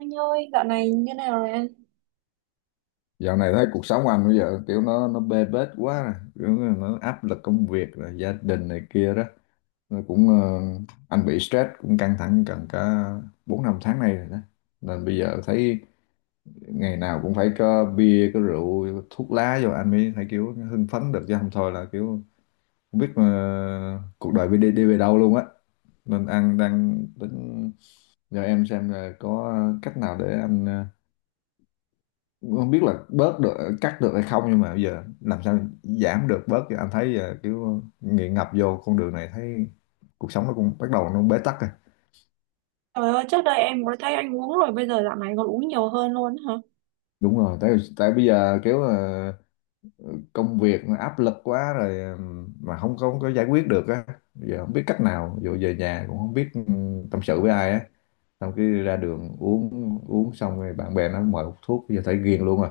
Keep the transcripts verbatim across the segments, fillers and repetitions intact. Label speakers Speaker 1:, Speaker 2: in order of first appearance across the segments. Speaker 1: Anh ơi, dạo này như nào rồi anh?
Speaker 2: Dạo này thấy cuộc sống anh bây giờ kiểu nó nó bê bết quá nè, kiểu nó áp lực công việc rồi gia đình này kia đó. Nó cũng ờ, anh bị stress, cũng căng thẳng gần cả bốn năm tháng nay rồi đó. Nên bây giờ thấy ngày nào cũng phải có bia có rượu thuốc lá vô anh mới thấy kiểu hưng phấn được, chứ không thôi là kiểu không biết mà cuộc đời đi đi về đâu luôn á. Nên anh đang tính nhờ em xem là có cách nào để anh ờ, không biết là bớt được, cắt được hay không, nhưng mà bây giờ làm sao giảm được bớt, thì anh thấy giờ kiểu nghiện ngập vô con đường này, thấy cuộc sống nó cũng bắt đầu nó bế tắc rồi.
Speaker 1: Trời ơi, trước đây em mới thấy anh uống rồi, bây giờ dạo này còn uống nhiều hơn luôn hả?
Speaker 2: Đúng rồi, tại tại bây giờ kiểu ờ, công việc áp lực quá rồi, ừm, mà không không có giải quyết được á. Giờ không biết cách nào, dù về nhà cũng không biết ừm, tâm sự với ai á. Xong cái ra đường uống uống xong rồi bạn bè nó mời hút thuốc, giờ thấy ghiền luôn rồi.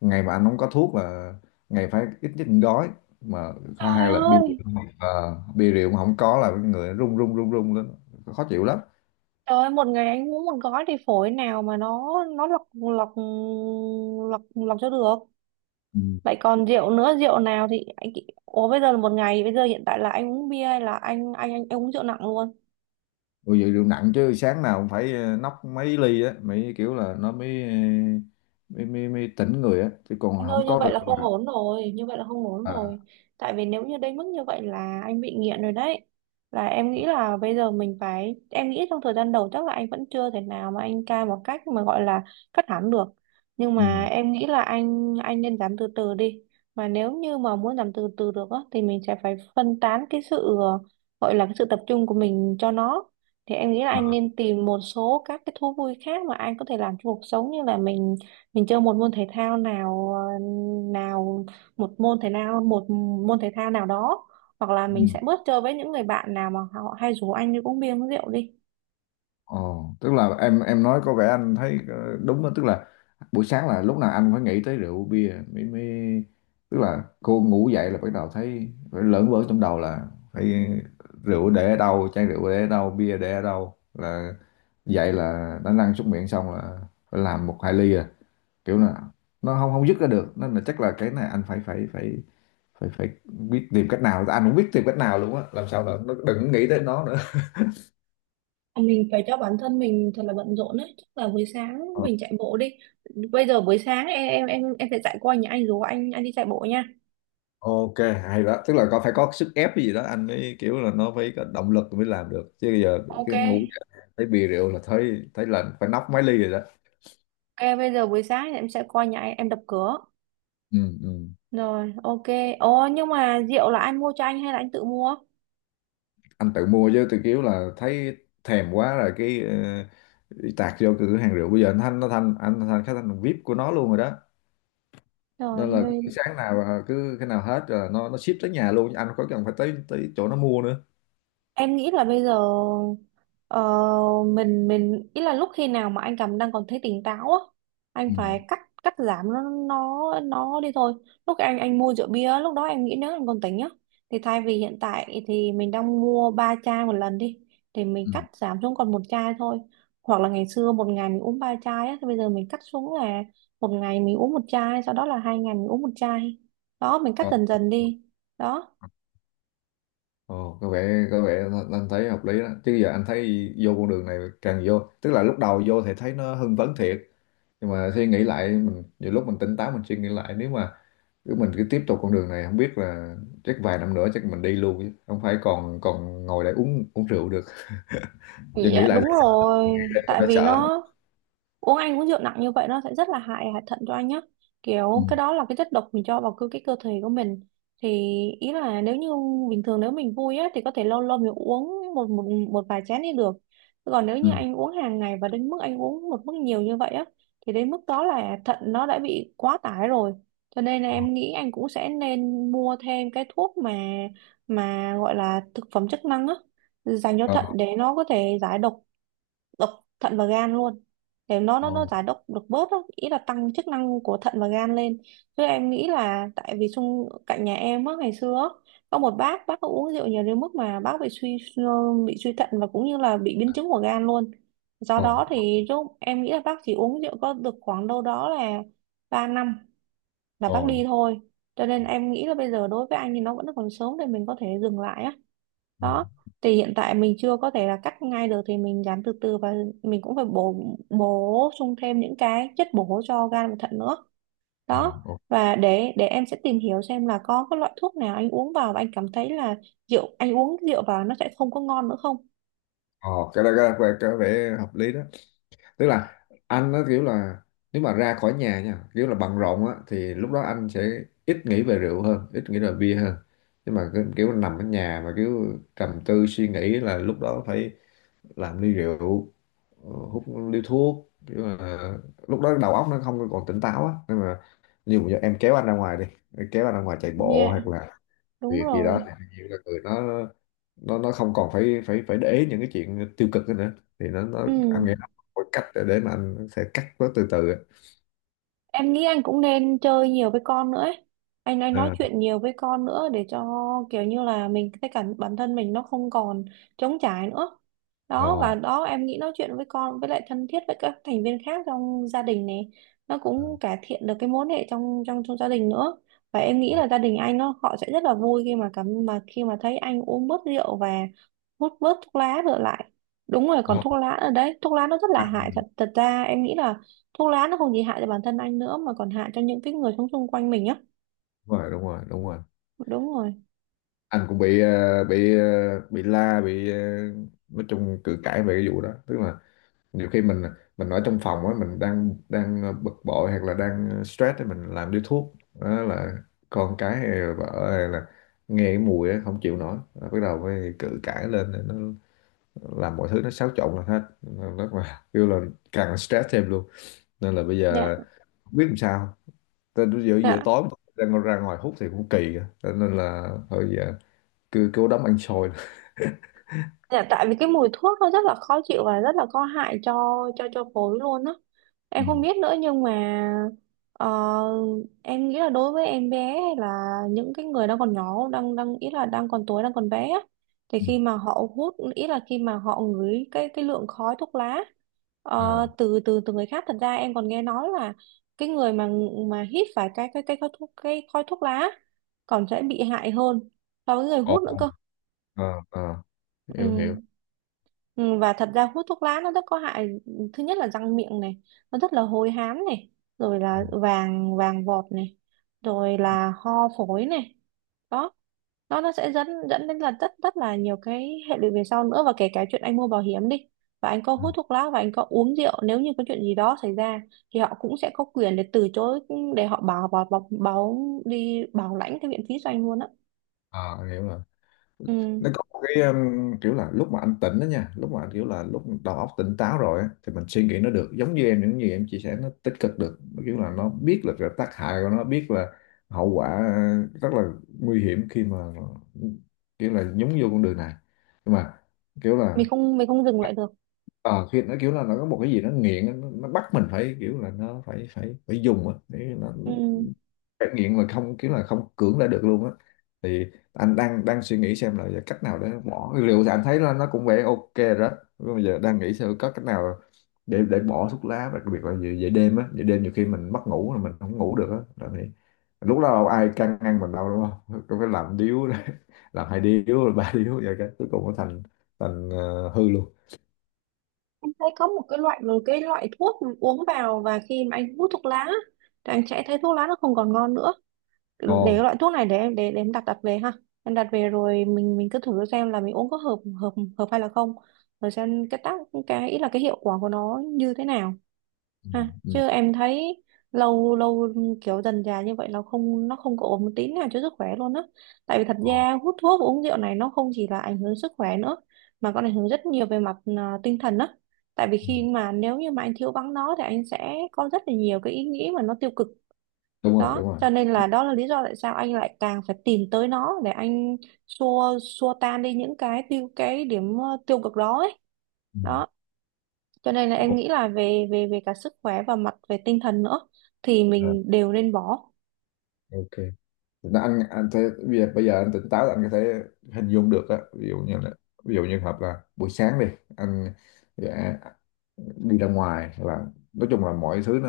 Speaker 2: Ngày mà anh không có thuốc là ngày phải ít nhất một gói mà. Có,
Speaker 1: Trời
Speaker 2: hay là bia rượu.
Speaker 1: ơi,
Speaker 2: ờ, Bia rượu mà không có là cái người run run run run lên, khó chịu lắm.
Speaker 1: trời ơi, một ngày anh uống một gói thì phổi nào mà nó nó lọc lọc lọc lọc cho được. Vậy còn rượu nữa, rượu nào thì anh. Ủa bây giờ là một ngày, bây giờ hiện tại là anh uống bia hay là anh anh anh, anh uống rượu nặng luôn?
Speaker 2: Ôi vậy rượu nặng chứ, sáng nào cũng phải ờ, nóc mấy ly á, mấy kiểu là nó mới ờ, mới mới, mới tỉnh người á, chứ còn
Speaker 1: Anh
Speaker 2: không
Speaker 1: ơi như
Speaker 2: có
Speaker 1: vậy
Speaker 2: rượu
Speaker 1: là không
Speaker 2: là.
Speaker 1: ổn rồi. Như vậy là không ổn rồi.
Speaker 2: À,
Speaker 1: Tại vì nếu như đến mức như vậy là anh bị nghiện rồi đấy. Là em nghĩ là bây giờ mình phải. Em nghĩ trong thời gian đầu chắc là anh vẫn chưa thể nào mà anh cai một cách mà gọi là cắt hẳn được. Nhưng
Speaker 2: ừ.
Speaker 1: mà em nghĩ là anh. Anh nên giảm từ từ đi. Mà nếu như mà muốn giảm từ từ được á, thì mình sẽ phải phân tán cái sự ờ, gọi là cái sự tập trung của mình cho nó. Thì em nghĩ là anh
Speaker 2: À,
Speaker 1: nên tìm một số các cái thú vui khác mà anh có thể làm cho cuộc sống, như là mình mình chơi một môn thể thao nào ờ, nào, một môn thể nào, một môn thể thao nào đó, hoặc là
Speaker 2: ừ.
Speaker 1: mình sẽ bớt chơi với những người bạn nào mà họ hay rủ anh đi uống bia uống rượu đi.
Speaker 2: Ồ, tức là em em nói có vẻ anh thấy ờ, đúng đó. Tức là buổi sáng là lúc nào anh phải nghĩ tới rượu bia mới mới Tức là cô ngủ dậy là bắt đầu thấy phải lởn vởn trong đầu là phải rượu để ở đâu, chai rượu để ở đâu, bia để ở đâu, là dậy là đã lăn xuống miệng xong là phải làm một hai ly à. Kiểu là nó không không dứt ra được, nên là chắc là cái này anh phải phải phải phải phải biết tìm cách nào, anh cũng biết tìm cách nào luôn á, làm sao là nó đừng nghĩ tới nó nữa.
Speaker 1: Mình phải cho bản thân mình thật là bận rộn đấy, chắc là buổi sáng
Speaker 2: Ờ,
Speaker 1: mình chạy bộ đi. Bây giờ buổi sáng em em em em sẽ chạy qua nhà anh rủ anh anh đi chạy bộ nha.
Speaker 2: ok. Hay đó, tức là có phải có sức ép gì đó anh mới kiểu là nó phải có động lực mới làm được, chứ bây giờ
Speaker 1: Ok.
Speaker 2: cái ngủ dậy thấy bia rượu là thấy thấy là phải nóc mấy ly rồi đó.
Speaker 1: Ok, bây giờ buổi sáng em sẽ qua nhà anh em đập cửa.
Speaker 2: Ừ, ừ.
Speaker 1: Rồi, ok. Ồ, nhưng mà rượu là anh mua cho anh hay là anh tự mua?
Speaker 2: Anh tự mua chứ, tự kiểu là thấy thèm quá rồi cái ờ, tạt vô cửa hàng rượu, bây giờ anh thanh nó thanh anh thanh khách thanh VIP của nó luôn rồi đó. Nên là cứ
Speaker 1: Rồi.
Speaker 2: sáng nào à, cứ cái nào hết rồi nó nó ship tới nhà luôn, anh không có cần phải tới tới chỗ nó mua nữa.
Speaker 1: Em nghĩ là bây giờ ờ, mình mình ý là lúc khi nào mà anh cảm đang còn thấy tỉnh táo á, anh
Speaker 2: Ừ.
Speaker 1: phải cắt cắt giảm nó nó nó đi thôi. Lúc anh anh mua rượu bia lúc đó em nghĩ, nếu anh còn tỉnh nhá, thì thay vì hiện tại thì mình đang mua ba chai một lần đi, thì mình
Speaker 2: Ừ.
Speaker 1: cắt giảm xuống còn một chai thôi. Hoặc là ngày xưa một ngày mình uống ba chai á, thì bây giờ mình cắt xuống là một ngày mình uống một chai, sau đó là hai ngày mình uống một chai. Đó, mình cắt
Speaker 2: Ờ.
Speaker 1: dần dần đi. Đó.
Speaker 2: Ồ, có vẻ có vẻ anh thấy hợp lý đó, chứ giờ anh thấy vô con đường này, càng vô tức là lúc đầu vô thì thấy nó hưng phấn thiệt, nhưng mà suy nghĩ lại, mình nhiều lúc mình tỉnh táo mình suy nghĩ lại, nếu mà cứ mình cứ tiếp tục con đường này không biết là chắc vài năm nữa chắc mình đi luôn, chứ không phải còn còn ngồi đây uống uống rượu được. Giờ nghĩ
Speaker 1: Dạ
Speaker 2: lại
Speaker 1: đúng rồi,
Speaker 2: thì
Speaker 1: tại
Speaker 2: đã
Speaker 1: vì
Speaker 2: sợ.
Speaker 1: nó uống anh uống rượu nặng như vậy nó sẽ rất là hại hại thận cho anh nhé.
Speaker 2: Ừ.
Speaker 1: Kiểu cái đó là cái chất độc mình cho vào cơ cái cơ thể của mình. Thì ý là, nếu như bình thường nếu mình vui á thì có thể lâu lâu mình uống một một một vài chén đi được. Còn nếu như
Speaker 2: Ừ.
Speaker 1: anh uống hàng ngày và đến mức anh uống một mức nhiều như vậy á, thì đến mức đó là thận nó đã bị quá tải rồi. Cho nên là em nghĩ anh cũng sẽ nên mua thêm cái thuốc mà mà gọi là thực phẩm chức năng á, dành cho
Speaker 2: Ờ,
Speaker 1: thận để nó có thể giải độc độc thận và gan luôn, để nó
Speaker 2: ờ,
Speaker 1: nó nó giải độc được bớt đó. Ý là tăng chức năng của thận và gan lên. Chứ em nghĩ là, tại vì xung cạnh nhà em á, ngày xưa á, có một bác bác có uống rượu nhiều đến mức mà bác bị suy bị suy thận và cũng như là bị biến chứng của gan luôn. Do
Speaker 2: ờ,
Speaker 1: đó thì lúc em nghĩ là bác chỉ uống rượu có được khoảng đâu đó là ba năm là
Speaker 2: ờ.
Speaker 1: bác đi thôi. Cho nên em nghĩ là bây giờ đối với anh thì nó vẫn còn sớm để mình có thể dừng lại á.
Speaker 2: Ừ.
Speaker 1: Đó, thì hiện tại mình chưa có thể là cắt ngay được thì mình làm từ từ và mình cũng phải bổ bổ sung thêm những cái chất bổ cho gan và thận nữa.
Speaker 2: À,
Speaker 1: Đó,
Speaker 2: ồ.
Speaker 1: và để để em sẽ tìm hiểu xem là có cái loại thuốc nào anh uống vào và anh cảm thấy là rượu, anh uống rượu vào nó sẽ không có ngon nữa không
Speaker 2: Ồ, cái đó, cái, đó- cái, có vẻ hợp lý đó. Tức là anh nó kiểu là nếu mà ra khỏi nhà nha, kiểu là bận rộn á, thì lúc đó anh sẽ ít nghĩ về rượu hơn, ít nghĩ về bia hơn. Nhưng mà cái- kiểu nằm ở nhà mà kiểu trầm tư suy nghĩ là lúc đó phải làm ly rượu, ờ, hút ly thuốc, kiểu là lúc đó đầu óc nó không còn tỉnh táo á. Nhưng mà nhiều giờ em kéo anh ra ngoài đi, kéo anh ra ngoài chạy bộ
Speaker 1: nha.
Speaker 2: hoặc là
Speaker 1: Đúng
Speaker 2: việc gì đó,
Speaker 1: rồi.
Speaker 2: thì nhiều là người nó nó nó không còn phải phải phải để ý những cái chuyện tiêu cực đó nữa, thì nó nó
Speaker 1: Ừ.
Speaker 2: anh nghĩ nó có cách để, để mà anh sẽ cắt nó từ từ á.
Speaker 1: Em nghĩ anh cũng nên chơi nhiều với con nữa ấy. Anh anh nói
Speaker 2: À.
Speaker 1: chuyện nhiều với con nữa để cho kiểu như là mình cái cảm bản thân mình nó không còn trống trải nữa.
Speaker 2: Ồ.
Speaker 1: Đó, và đó em nghĩ nói chuyện với con với lại thân thiết với các thành viên khác trong gia đình này, nó cũng cải thiện được cái mối hệ trong trong trong gia đình nữa. Và em nghĩ
Speaker 2: Ồ.
Speaker 1: là gia đình anh nó họ sẽ rất là vui khi mà cảm mà khi mà thấy anh uống bớt rượu và hút bớt thuốc lá trở lại. Đúng rồi, còn
Speaker 2: Ồ.
Speaker 1: thuốc lá ở đấy, thuốc lá nó rất là hại thật. Thật ra em nghĩ là thuốc lá nó không chỉ hại cho bản thân anh nữa mà còn hại cho những cái người sống xung quanh mình nhá.
Speaker 2: Đúng rồi, đúng rồi, đúng rồi.
Speaker 1: Đúng rồi.
Speaker 2: Anh cũng bị ờ, bị ờ, bị la, bị ờ, nói chung cự cãi về cái vụ đó. Tức là nhiều khi mình mình ở trong phòng á, mình đang đang ờ, bực bội hoặc là đang ờ, stress thì mình làm điếu thuốc, đó là con cái hay là vợ hay là nghe cái mùi á không chịu nổi. Rồi bắt đầu mới cự cãi lên, nó làm mọi thứ nó xáo trộn lên hết. Nên rất là kêu là càng là stress thêm luôn. Nên là bây
Speaker 1: Dạ.
Speaker 2: giờ không biết làm sao. Tại giữa giữa
Speaker 1: Dạ.
Speaker 2: tối đang ra ngoài hút thì cũng kỳ á. Cho nên là thôi giờ cứ cứ đấm ăn xôi.
Speaker 1: Dạ, tại vì cái mùi thuốc nó rất là khó chịu và rất là có hại cho cho cho phổi luôn á.
Speaker 2: Ừ.
Speaker 1: Em không biết nữa, nhưng mà ờ, em nghĩ là đối với em bé hay là những cái người đang còn nhỏ, đang đang ý là đang còn tuổi, đang còn bé á, thì
Speaker 2: Ừ.
Speaker 1: khi mà họ hút, ý là khi mà họ ngửi cái cái lượng khói thuốc lá ờ,
Speaker 2: À.
Speaker 1: từ từ từ người khác, thật ra em còn nghe nói là cái người mà mà hít phải cái cái cái khói thuốc, cái khói thuốc lá còn sẽ bị hại hơn so với người
Speaker 2: Ồ.
Speaker 1: hút nữa cơ.
Speaker 2: À. À, hiểu
Speaker 1: Ừ.
Speaker 2: hiểu.
Speaker 1: Ừ, và thật ra hút thuốc lá nó rất có hại. Thứ nhất là răng miệng này, nó rất là hôi hám này, rồi
Speaker 2: Ừ.
Speaker 1: là vàng vàng vọt này, rồi là ho phổi này. Đó, nó nó sẽ dẫn dẫn đến là rất rất là nhiều cái hệ lụy về sau nữa, và kể cả chuyện anh mua bảo hiểm đi, và anh có
Speaker 2: Ừ.
Speaker 1: hút thuốc lá và anh có uống rượu, nếu như có chuyện gì đó xảy ra thì họ cũng sẽ có quyền để từ chối, để họ bảo bảo bảo, bảo đi bảo lãnh cái viện phí cho anh luôn á.
Speaker 2: À, hiểu rồi.
Speaker 1: Ừ.
Speaker 2: Nó có một cái um, kiểu là lúc mà anh tỉnh đó nha, lúc mà anh kiểu là lúc đầu óc tỉnh táo rồi á, thì mình suy nghĩ nó được giống như em, những gì em chia sẻ nó tích cực được. Nó kiểu là nó biết là cái tác hại của nó, biết là hậu quả ờ, rất là nguy hiểm khi mà kiểu là nhúng vô con đường này. Nhưng mà kiểu
Speaker 1: mình
Speaker 2: là
Speaker 1: không mình không dừng lại được.
Speaker 2: ờ khi nó kiểu là nó có một cái gì nó nghiện nó, nó bắt mình phải kiểu là nó phải phải phải dùng á, để nó
Speaker 1: Ừ.
Speaker 2: phải nghiện mà không kiểu là không cưỡng lại được luôn á. Thì anh đang đang suy nghĩ xem là giờ cách nào để bỏ liệu, thì anh thấy là nó cũng vẻ ok rồi đó. Nhưng mà giờ đang nghĩ xem có cách nào để để bỏ thuốc lá, đặc biệt là về, về đêm á, về đêm nhiều khi mình mất ngủ là mình không ngủ được á là thì lúc đó đâu ai can ngăn mình đâu, đúng không? Cứ phải làm điếu làm hai điếu rồi ba điếu vậy, cái cuối cùng nó thành thành ờ, hư luôn.
Speaker 1: Anh thấy có một cái loại một cái loại thuốc uống vào và khi mà anh hút thuốc lá á, thì anh sẽ thấy thuốc lá nó không còn ngon nữa. Để cái
Speaker 2: Ngon.
Speaker 1: loại thuốc này, để em để, để em đặt đặt về ha. Em đặt về rồi mình mình cứ thử xem là mình uống có hợp hợp hợp hay là không. Rồi xem cái tác cái ý là cái hiệu quả của nó như thế nào
Speaker 2: Ừ,
Speaker 1: ha. Chứ
Speaker 2: ừ.
Speaker 1: em thấy lâu lâu kiểu dần dà như vậy là không, nó không có ổn một tí nào cho sức khỏe luôn á, tại vì thật
Speaker 2: Ờ,
Speaker 1: ra hút thuốc và uống rượu này nó không chỉ là ảnh hưởng sức khỏe nữa, mà còn ảnh hưởng rất nhiều về mặt à, tinh thần á. Tại vì
Speaker 2: ừ.
Speaker 1: khi mà, nếu như mà anh thiếu vắng nó thì anh sẽ có rất là nhiều cái ý nghĩ mà nó tiêu cực.
Speaker 2: Đúng rồi,
Speaker 1: Đó
Speaker 2: đúng rồi.
Speaker 1: cho nên là, đó là lý do tại sao anh lại càng phải tìm tới nó để anh xua xua tan đi những cái tiêu cái điểm ờ, tiêu cực đó ấy.
Speaker 2: Ừ.
Speaker 1: Đó cho nên là em
Speaker 2: Đúng.
Speaker 1: nghĩ là về về về cả sức khỏe và mặt về tinh thần nữa thì
Speaker 2: rồi.
Speaker 1: mình đều nên bỏ.
Speaker 2: Ờ, ok. Nó anh anh thấy bây giờ, bây giờ anh tỉnh táo là anh có thể hình dung được á, ví dụ như là ví dụ như hợp là buổi sáng đi, anh dạ, đi ra ngoài là nói chung là mọi thứ nó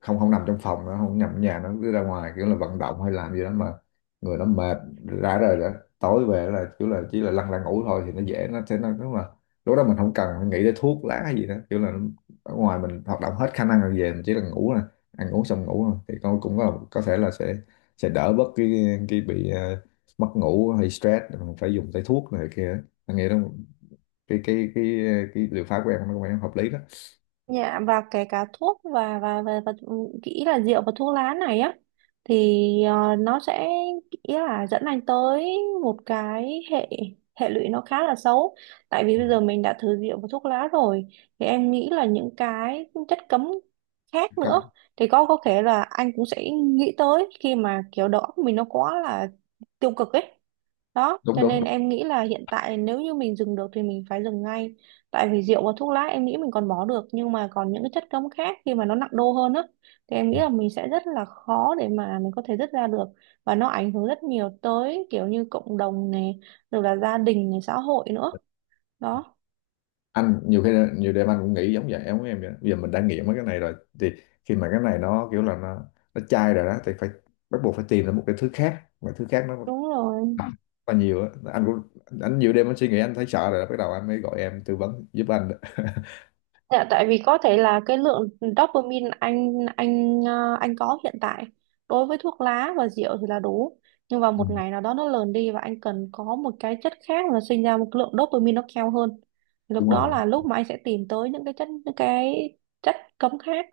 Speaker 2: không không nằm trong phòng, nó không nằm ở nhà, nó cứ ra ngoài kiểu là vận động hay làm gì đó mà người nó mệt rã rời đó. Tối về là kiểu là chỉ là lăn ra ngủ thôi, thì nó dễ, nó sẽ nó đúng là lúc đó mình không cần phải nghĩ tới thuốc lá hay gì đó, kiểu là ở ngoài mình hoạt động hết khả năng rồi, về mình chỉ là ngủ nè, ăn uống xong ngủ thôi, thì con cũng có có thể là sẽ sẽ đỡ bớt cái cái bị ờ, mất ngủ hay stress, mình phải dùng tới thuốc này kia. Anh nghĩ đó, cái cái cái cái liệu pháp của em nó cũng hợp lý đó.
Speaker 1: Dạ, và kể cả thuốc và và và, và kỹ là rượu và thuốc lá này á, thì ờ, nó sẽ kỹ là dẫn anh tới một cái hệ hệ lụy nó khá là xấu, tại vì bây giờ mình đã thử rượu và thuốc lá rồi thì em nghĩ là những cái chất cấm khác nữa
Speaker 2: Cấm.
Speaker 1: thì có có thể là anh cũng sẽ nghĩ tới, khi mà kiểu đầu óc mình nó quá là tiêu cực ấy. Đó,
Speaker 2: Đúng,
Speaker 1: cho
Speaker 2: đúng,
Speaker 1: nên
Speaker 2: đúng.
Speaker 1: em nghĩ là hiện tại nếu như mình dừng được thì mình phải dừng ngay. Tại vì rượu và thuốc lá em nghĩ mình còn bỏ được, nhưng mà còn những cái chất cấm khác khi mà nó nặng đô hơn á, thì em nghĩ là mình sẽ rất là khó để mà mình có thể dứt ra được, và nó ảnh hưởng rất nhiều tới kiểu như cộng đồng này, rồi là gia đình này, xã hội nữa. Đó,
Speaker 2: Anh nhiều khi, nhiều đêm anh cũng nghĩ giống vậy, em của em vậy đó. Bây giờ mình đã nghiện mấy cái này rồi, thì khi mà cái này nó kiểu là nó nó chai rồi đó, thì phải bắt buộc phải tìm ra một cái thứ khác, một cái thứ khác nó
Speaker 1: đúng rồi.
Speaker 2: là nhiều á. Anh cũng anh nhiều đêm anh suy nghĩ, anh thấy sợ rồi đó, bắt đầu anh mới gọi em tư vấn giúp anh đó.
Speaker 1: Dạ, tại vì có thể là cái lượng dopamine anh anh ờ, anh có hiện tại đối với thuốc lá và rượu thì là đủ, nhưng vào
Speaker 2: Ừ,
Speaker 1: một ngày nào đó nó lờn đi và anh cần có một cái chất khác là sinh ra một lượng dopamine nó cao hơn. Thì lúc
Speaker 2: đúng
Speaker 1: đó
Speaker 2: rồi,
Speaker 1: là lúc mà anh sẽ tìm tới những cái chất những cái chất cấm khác.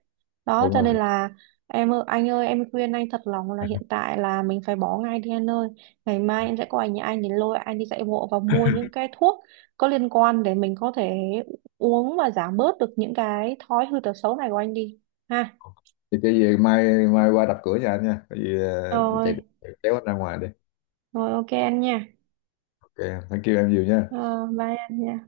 Speaker 1: Đó
Speaker 2: đúng
Speaker 1: cho nên
Speaker 2: rồi.
Speaker 1: là, em ơi anh ơi, em khuyên anh thật lòng là hiện tại là mình phải bỏ ngay đi anh ơi. Ngày mai em sẽ qua nhà anh để lôi anh đi dạy bộ và mua những cái thuốc có liên quan để mình có thể uống và giảm bớt được những cái thói hư tật xấu này của anh đi ha.
Speaker 2: Thì cái gì mai mai qua đập cửa nhà anh nha, cái gì ờ, chạy
Speaker 1: Rồi.
Speaker 2: chạy kéo anh ra ngoài đi.
Speaker 1: Rồi, ok anh nha.
Speaker 2: Ok, thank you em nhiều nha.
Speaker 1: ờ, bye anh nha.